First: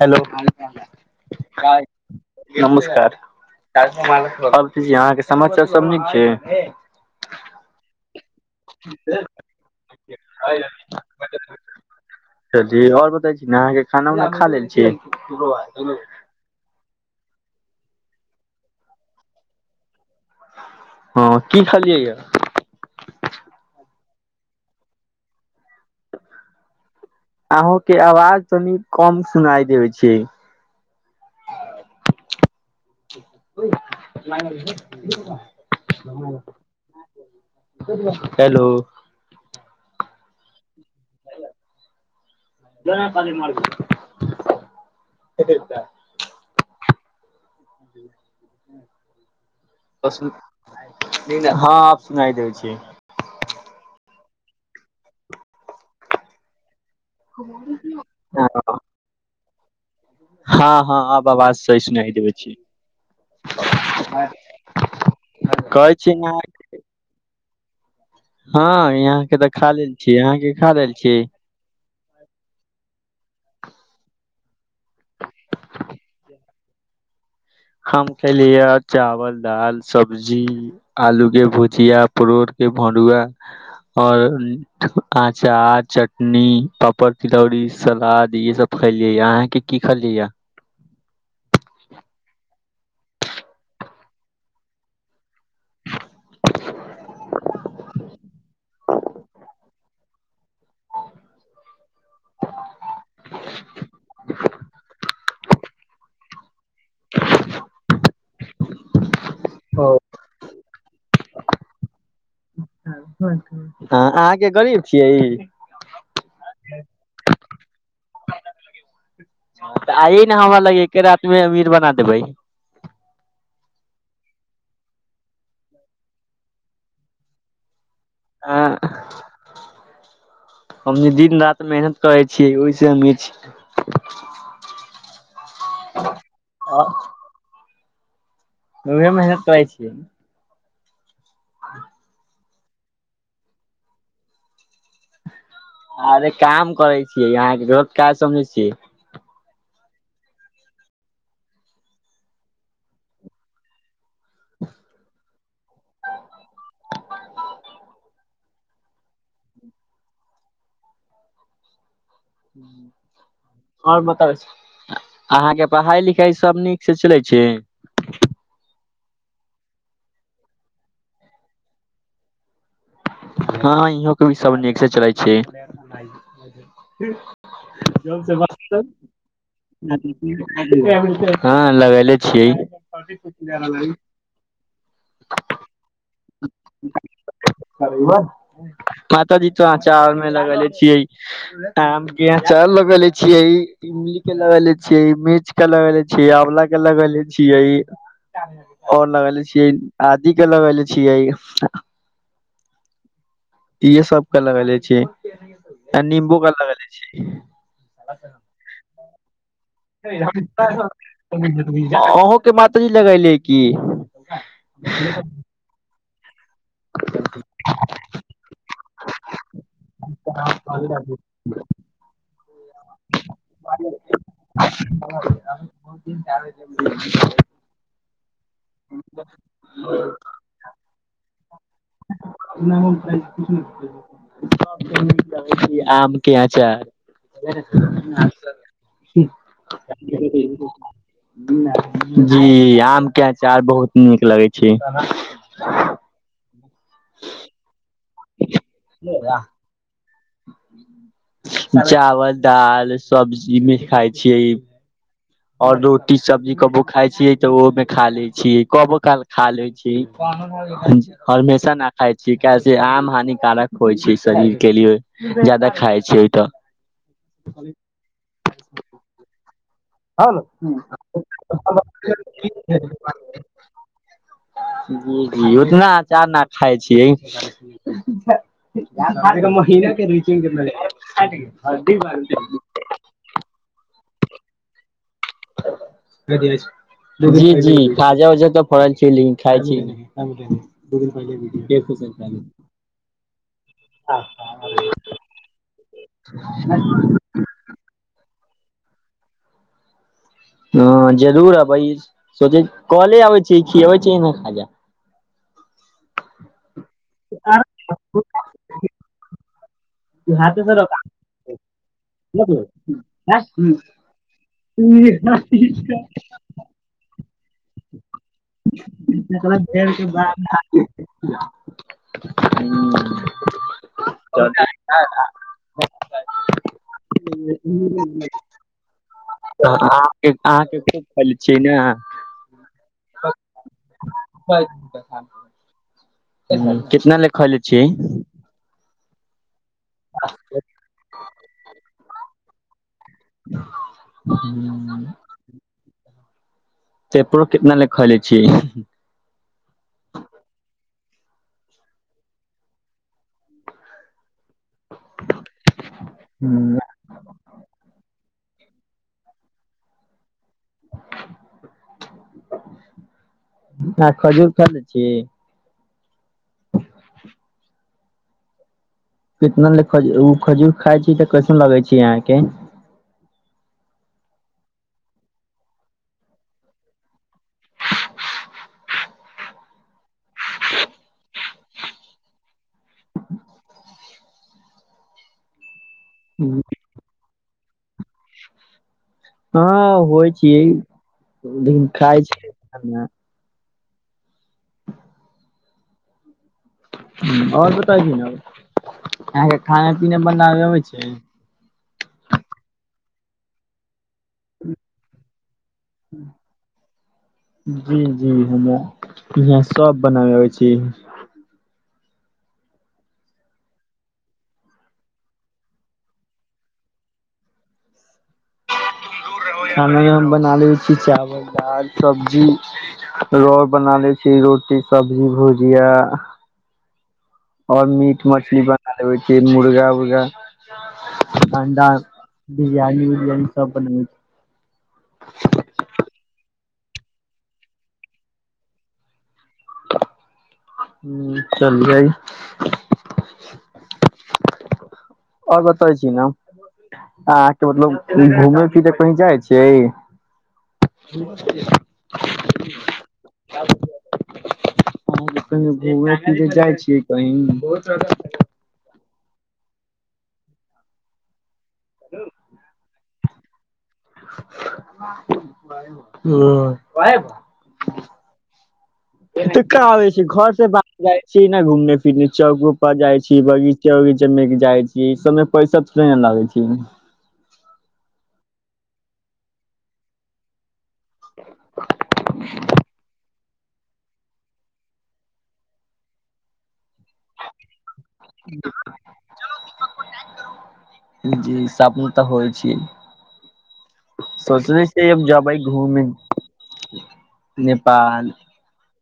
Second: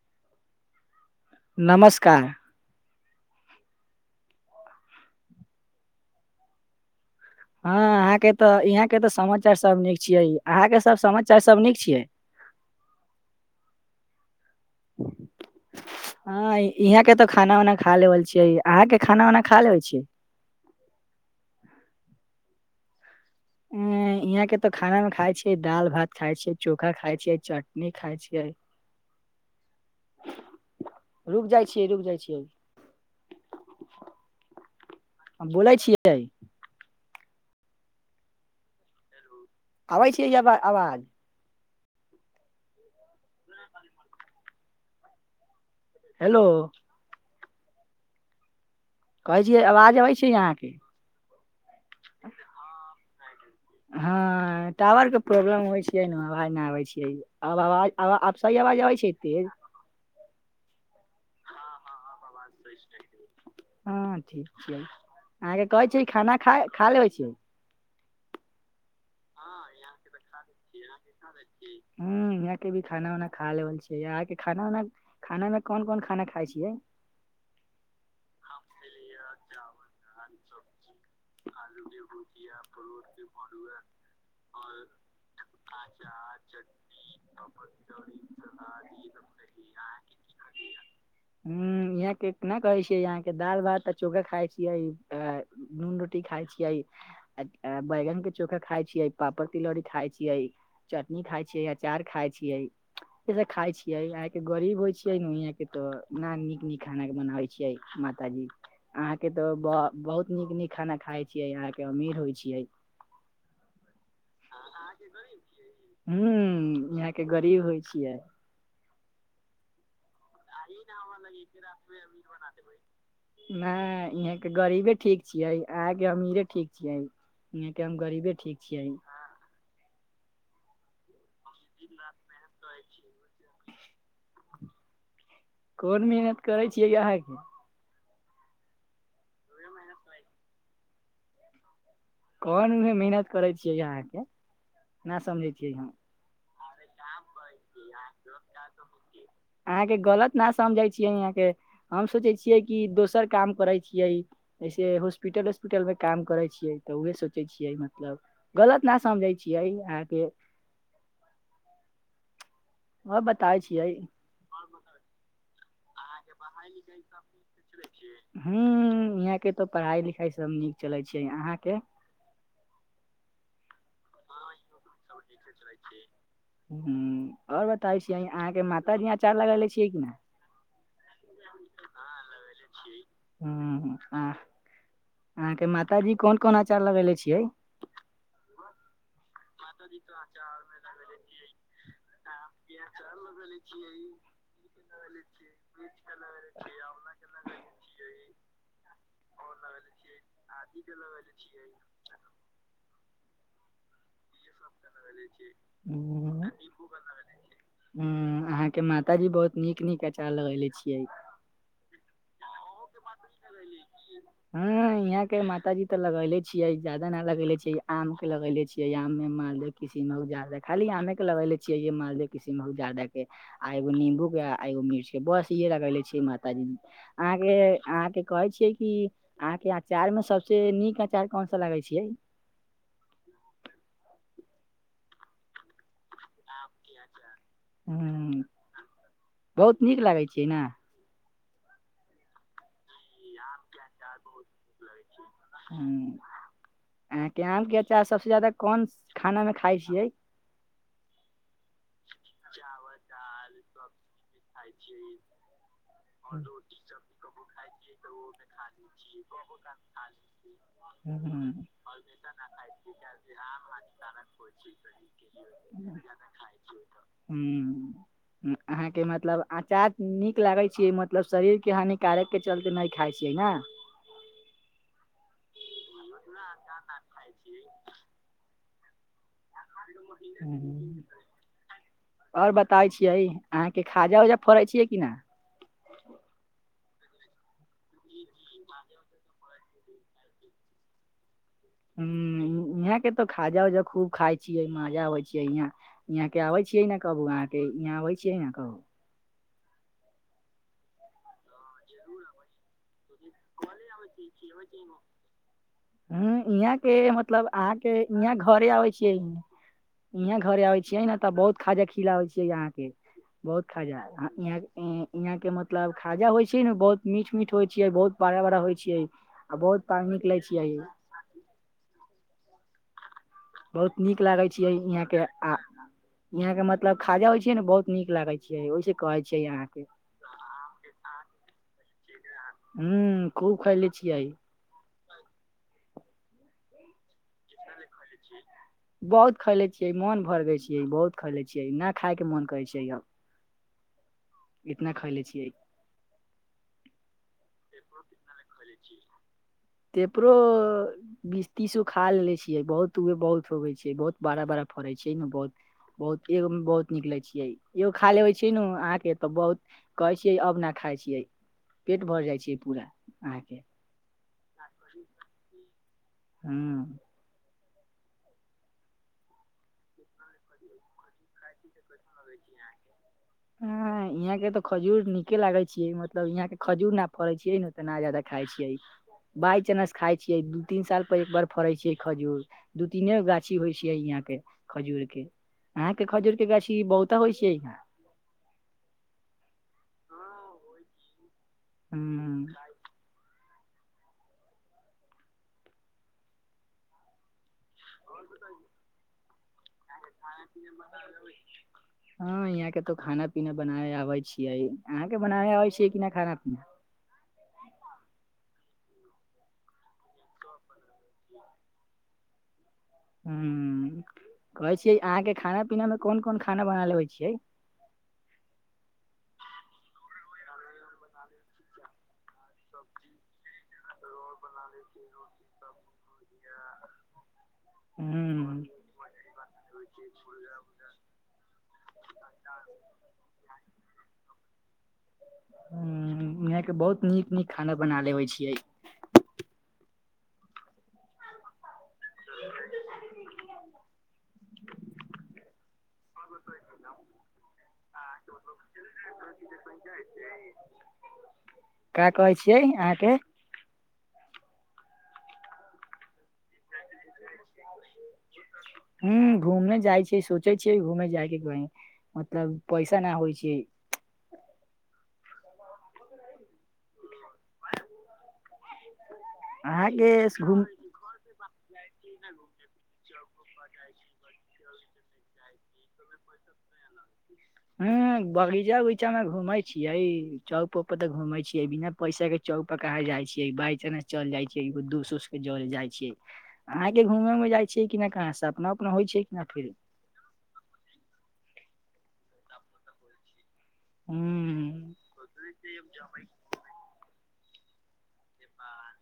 Hello. नमस्कार। नमस्कार अहाँकेँ समाचार सभ नीक छै हँ अहाँकेँ तऽ यहाँकेँ तऽ समाचार सभ नीक छीियै अहाँकेँ सभ समाचार सभ नीक छियै जी आओर बै छी ने अहाँकेँ खाना उना खा लेल छियै हँ यहाँ के तो खाना उाना खा लेल छी। अहाँकेँ खाना उना खा ले छी हैं कि खाली यहाँ के तो खाना मे खाय छै दाल भात खाय छै चोखा खाय छै अहाँकेँ आवाज तनि कम सुनाइ देबे छै। रुक जाइ छियै रुक जाइ छियै भी ल हम बोलै छियै [unintelligible] हेलो। आबै छी आब आवाज। पानी [unintelligible] हेलो। [inaudible] कहै छियै आवाज अबै छै अहाँकेँ नहि नहि हँ आ सुनाइ दे छिय ह टावर के प्रॉब्लम होइ छियै नेाज नहि आबै छियै आब आवाज आसी आवाज आबै छैत ह ह अब अबाज सही सुनइ देबै छी हँ ठीक छियै अहाँकेँ कहै छी खाना खा खाल ले हो छिय हँ यहाँ के तऽ खा लेल छिय यहाँ के खा लेल छी हू यहाँकेँ भी खाना उाना खा ले छै यहाँकेँ खाना उना खाना मे कोन कोन खाना खाइ छियै हम खेलिय चावल दाल सब्जी आलू के भुजिया परो के भरुआ आओर अचार चटनी पापड़ तिलौरी सलाद ईे सभ खेलियै य अहाँकेँ कि कहल जैया ह यहाँकेँ केना कहै छियै यहाँकेँ दाल भात चोखा खाय छियै नून रोटी रो खाय छियै बैगन के चोखा खाय छियै पापड़ तिलौरी खाय छियै चटनी खाय छियै अचार खाय छियै [inaudible] से तऽ खाय छियै आ केँ गरीब होइ छियै केँ तऽ ना नीक नीक खाना कऽ बनाबै छियै माताजी अहाँकेँ तो बहुत नीक नीक खाना खाय छीयै अहाँ केँ अमीर होइ छियै [unintelligible] ह यहाँकेँ छियै गरीब छियै हू यहाँ केँ गरीब होइ छियै [inaudible] तऽ आइ न हमरा लग एके रात मे अमीर बना देबै नै इहें केँ गरीबे ठीक छियै अहाँ केँ अमीरे ठीक छियै इहाँ केँ हम गरीबे ठीक छियै [unintelligible] हम नी दिन रात मेहनत करै छियै ओए से अमीर छि [inaudible] कोन मेहनत करै छियै अहाँकेँ उहे मेहनत करै छिय [inaudible] कोन उहे मेहनत करै छियै यहाँकेँ ना समझे छियै हम अरे काम करे छियै अहाँकेँ गलत काज समझै छियै अहाँकेँ गलत न समझे छियै यहाँकेँ हम सोचे छियै कि दोसर काम करे छियै जैसे हॉस्पिटल उस्पिटल में काम करे छियै तऽ उहे सोचे छियै गलत ना समझै छियै अहाँ केँ और बताबै [inaudible] छियै और बताबै छै [inaudible] अहाँकेँ पढ़ाई लिखाई सब नीक से चलै छै [unintelligible] यहाँकेँ तऽ पढ़ाइ लिखाइ सब नीक चलै छै अहाँकेँ हँ इहों केँ भी सब नीक से चलै छै और बताै छी अहाँकेँ माताजी अचार लगेले छियै कि ना [unintelligible] हँ लगेले छियै [unintelligible] अहाँ केँ माताजी कोन कोन अचार लगेेले छियै [unintelligible] मात जी तो अचार मे लगेले छियै आम इ अचार लगेले छीये इमली केँ लगेेले छीये मिर्च केँ लगेेले छीये आंवला केँ लगे लगेके छियै ओर लगेले छियै आदि कऽ लगेले छियै इहे सब केँ लगेले छियै [inaudible] नंबू कऽ लगेले छियै हू अहाँ केँ माताजी बहुत नीक नीक अचार लगेले छियै [unintelligible] अहूँ केँ माती जी लगले यऽ की हँ यहाँ केँ माताजी तऽ लगेले छियै जादा ना लगेले छियै आम कऽ लगेले छियै मालदे किशिनभोग जर्दा खाली आमे केँ लगे छियै य मालदे के किशन भोग जादा केँ आ एगो नम्बू केँ आ एगो मिर्च केँ बस इे लगले छिय माताजी अहाँकेँ अहाँकेँ कहै छियै की अहाँकेँ अचार में सबस नीक अचार कैन सा लागे छियै [unintelligible] आम केँ आचार हम्म, [unintelligible] बहुत नीक लागै छै ने [unintelligible] [inaudible] जी आम केँ अचार बहुत नीक लगै छै [unintelligible] अहाँकेँ आम केँ अचार सबसँ जायदा कोन खानामे खाइ छियै। चावल दाल सब्जीमे खाई छियै। जी और रोटी सब्जी कबो खाय छीयै तऽ ओहो मे खा ले छीयै कबो काल खा लै छी। ह हमेशा न खाइ छी किया से आम हानिकारक होइ छै शरीर के किया जादा खाई छिये तऽ। ह अहाँ केँ मतलब अचार नीक लागेय। ई मतलब शरीर के हानिकारक के चलते नहि खाय छियै ने। जी उतना अचार नहि खाय छियै। इन रचै। [unintelligible] बता छियै अहाँकेँ खाजा उजा फड़ै छियै किने। जी जी खाजा उजा त फरल छै खाइ छी नहि दऽ पहिल देख। यहाँकेँ तो खाजा उजा खूब खायइ छियै मजा आबै छियै यहा यहाँ के आबे छियै ने कह। के इहा अबै छियै इहाँ कहू। हँ जरूर अबै सोचे कले अबै छी खियबै छी नहि खा ह इहाँ के मतलब अहाँकेँ इहाँ घरे आबै छियै। इहे घरे आबे छियै ने तऽ बहुत खाजा खिलाबै छै यहाँकेँ बहुत खाजा। यहाँ के मतलब खाजा होइ छै ने बहुत मीठ मीठ होइ छै बहुत। बड़ा बारा होइ छियै बहुत पानि निकले छियै। हू। बहुत नीक लागै छियै यहाँकेँ आके। यहाँ के मतलब खाजा होइ छै ने बहुत नीक लागै छै ओहिसे कहै छियै यहाँ के। अहाँकेँ आ फल छियै ने अह। हू खूब खइले छीय आई। ह। [unintelligible] कितना लग। बहुत खैले छियै मोन भरबै छियै ई बहुत खैलै छियै नहि खायके मन करै छै अब ह। इतना खाले छिये पेपरो कितना खैले छियै। पेपरो। बीस तीसो खा लिये छियै बहुत उए बहुत होगे छै बहुत बड़ा बड़ा फड़े छैमे बहुत बहुत एक बहुत। निकले छियै एो खा लेबे छी न अहाँकेँ त बहुत कहे छियै अब न खाय छियै पेट भर जाय छै पूरा अहाँकेँ खजूर खाद छियै हू। ह। कितना लज खजूर खाय छी तऽ कैसन लगे छै यहाँकेँ ह यहाँकेँ तो खजूर निके लागे छी मतलब यहाँ के खजुर न फड़ै छियै ने तऽ नहि जादा खाइ छियै बाय चानस खाय छियै दू तीन साल पर एक बार फड़े छियै खजूर दू तीने गाछी होइ छै यहाँंकेँ खजूर के अहाँकेँ खजूर के गाछी बहुता होइ छै हँ होइ छियै न खाय हूँ छै आओर बताै छी ने यहाँकेँ खाना पीना बनाब अबै छै हँ यहाँकेँ तो खाना पीना बनाबे आबै छियै अहाँकेँ बनाबे आबै छियै कि नै खाना पीना [inaudible] जी जी हमों यहाँ सब बनाबै आब छियै [unintelligible] कहै छियै अहाँकेँ खाना पीना मे कोन कोन खाना बना लेबै छियै [unintelligible] खानामे हम बना लैत छी चावल दाल सब्जी रो बना ले छी रोटी सब्जी भुजिया [unintelligible] और मीट मछली ह बना लेबै मुर्गा उर्गा [unintelligible] अंडा [inaudible] बिरयानी उरियानी सब बनाबे छियै [unintelligible] यहाँकेँ बहुत नीक नीक खाना बना लेबै छियै [unintelligible] [inaudible] और बतै छी न अहाँकेँ मतलब घूम फिर कही जाइ छियै [unintelligible] का कहै छियै [unintelligible] अहाँके घु फिर जाइ छियै कह बहुत हू घूम जाइ छी सोचे छियै घूमे जाय केँ कही मतलब पैसा ना होइ छै [unintelligible] [unintelligible] अहाँके घूम जाय छी न घूम फिरे चौकोप जाय छी बगीचा उगीचा मे जाय छी ई सब मे पैसा थोड़े न लागे छै हू बगीचा उगीचा में घूमे छियै चौक - पर तऽ घूमे छीे बिना पैसा केँ चौक पर कहै जाइ छै बाइ चानंस चल जाइ छै एगो दूस उस केँ जरे जाइ छियै अहाँकेँ घूमे में जाइ छीयै कि ना कहाँ से सपना उपना होइ छै कि ना फिर [unintelligible] जी सपना तऽ होइ छी सोचल हूँ छियै अब जबै धूमें [inaudible] नेपाल नेपाल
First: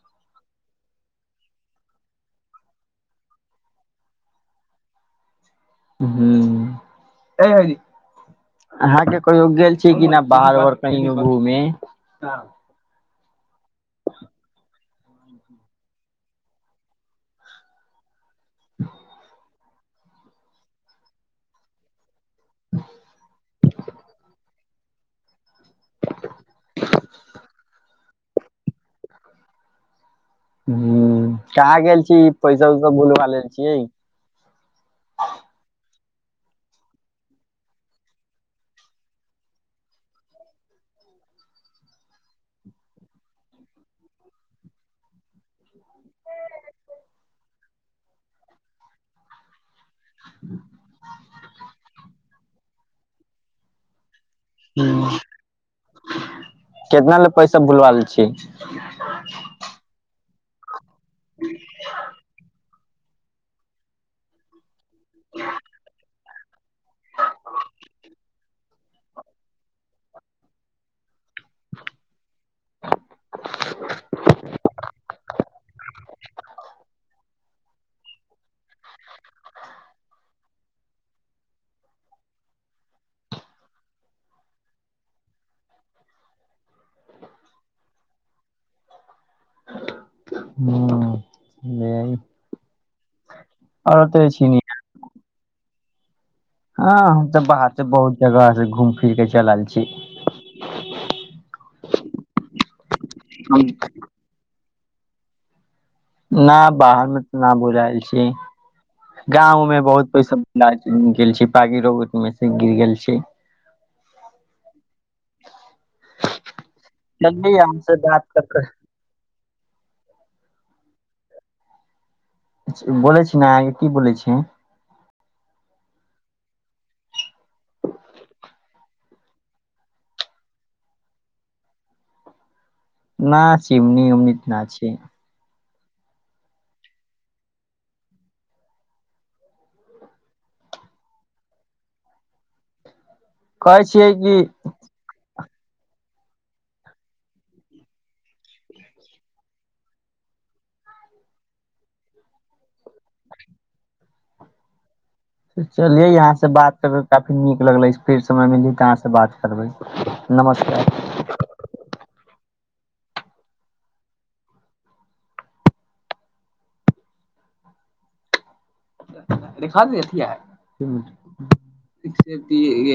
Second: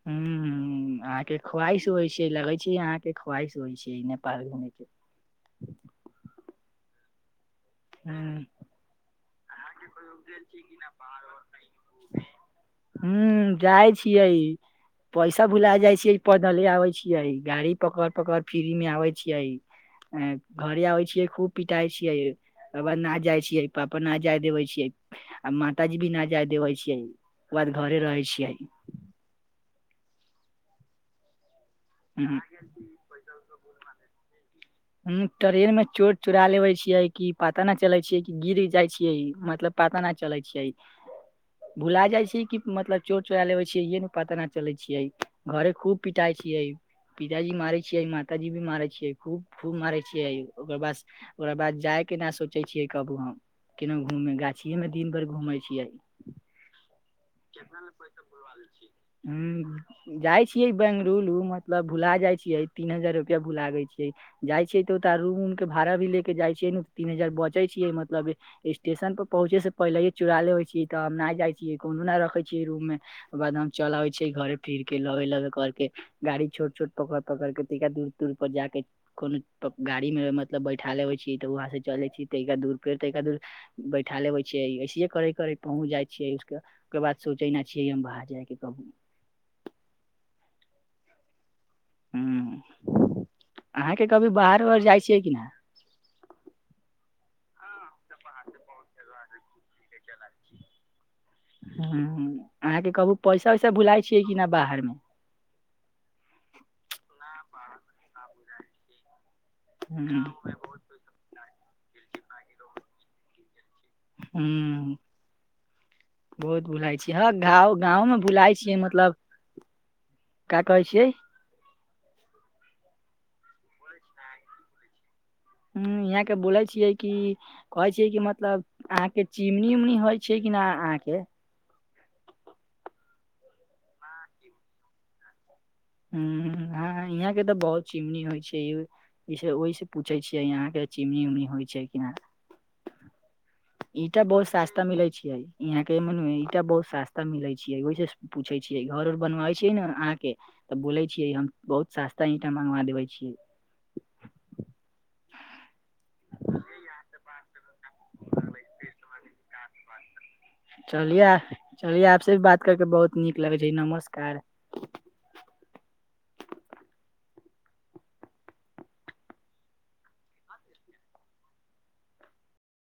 [unintelligible] अहाँकेँ ख्वाहिश होइ छै लगै छै अहाँकेँ ख्वाहिश होइ छै नेपाल घूम केँ [unintelligible] हूँ [inaudible] अहाँकेँ कहियो गेल छियै कि ना बाहर उघार कहियों घूमे हू जाइ छियै पैसा भुला जाइ छियै पैदले आबे छियै गाड़ी पकड़ पकड़ फ्री में आबे छियै घरे आबै छियै खूब पिटाइ छियै तकर बाद न जाइ छियै पापा न जाय देबे छियै आ माताजी भी न जाय देबै छियै ओकर बाद घरे रहै छियै हू कहाँ गेल छियै हूँ पैसा उसा भूलबा लेल छियै [inaudible] ट्रेन में चोर चोरा लेबे छियै कि पता न चले छियै कि गिर जाइ छियै मतलब। पता नै चलै छियै [inaudible] भुला जाइ छै कि मतलब चोर चोरा लेबे छै इे न पता नै चले छियै घरे खूब पिटाई छियै। पिताजी मारे छियै माताजी भी मारै छियै खूब खूब मारे छियैओकर बास ओकरा बाद जाए केँ ना सोचै छियै कबै हम [inaudible] कैनो घूमने गाछ गाछी में दिन घूमै छियै कितना ले पैसा भुलवाल छी [unintelligible] [unintelligible] जाए छियै बेंगलुरु मतलब भुला जाए छियै तीन हजार रुपआ भुला गेल छियै जाइ छियै तऽ ओ रूम उम केँ भाड़ा भी ले केँ जाइ छियै न तीन हजार बचैय छियै मतलब स्टेशन पर पहुँचे से पहिले चुरा लेबइ छीयै तऽ हम नै जाए छियै कहुनौ न रखै छियै [unintelligible] [unintelligible] दूर दूर पर जा केँ कोनो तऽ गाड़ी मे मतलब बैठा लेबै छीयै तऽ वहाँ से चल जाए छियै तइका दूर भेर तइका दुर बैठा लेबै छियै ऐसे करे करे पहुँच जाई छियै उसकेँ ओकर बाद सोचै ना छियै हम बाहर जाय केँ कबों [unintelligible] हूँ अहाँके कभी [unintelligible] बाहर जाइ छियै कि नै हँ हम तऽ बाहर सँ बहुत जगह से घूम फिर कऽ चल आयल छि [inaudible] [inaudible] अहाँकेँ कबौ पैसा वैसा भुलाइ छियै कि नहि बाहर मे ना बाहर मे तऽ ना भुलैल छी [inaudible] गांव में हूँ बहुत पैसा [unintelligible] [unintelligible] बहुत भुलाइ छी हँ चलियै गाँव हम से गाँव मऽ बात कर भुलाइ कर छियै मतलब का कहै छियै बोलै छि अहाँकेँ की बोलै छियै हू इहाँकेँ बोलै छियै कि कहै छियै कि मतलब अहाँकेँ चिमनी उमनी होइ छै कि ना अहाँकेँ ना चिमनी उमनी ना छी हम [unintelligible] अहाँकेँ तऽ बहुत चिमनी होइ छै इ से ओइसे पूछे छियै यहाँकेँ चिमनी ऊमनी होई छै कि ना कहै छियै ईटा कि बहुत सस्ता मिलेय छैय यहाँकेँ मन में ईटा बहुत सस्ता मिले छैय ओहिसं पूछै छियै घर उर बनबै छियै न अहाँकेँ तऽ बोले छियै हम बहुत सस्ता ईंटा मंगवा देबे छियै चलैए यहाँ स बात कऽ कै काफी निक लगलै फिर समय मिली तऽ अहाँ स बार करबै [inaudible] नमस्कार चलिय चलिये आपसे भी बात करके बहुत नीक लगे छै नमस्कार। [unintelligible]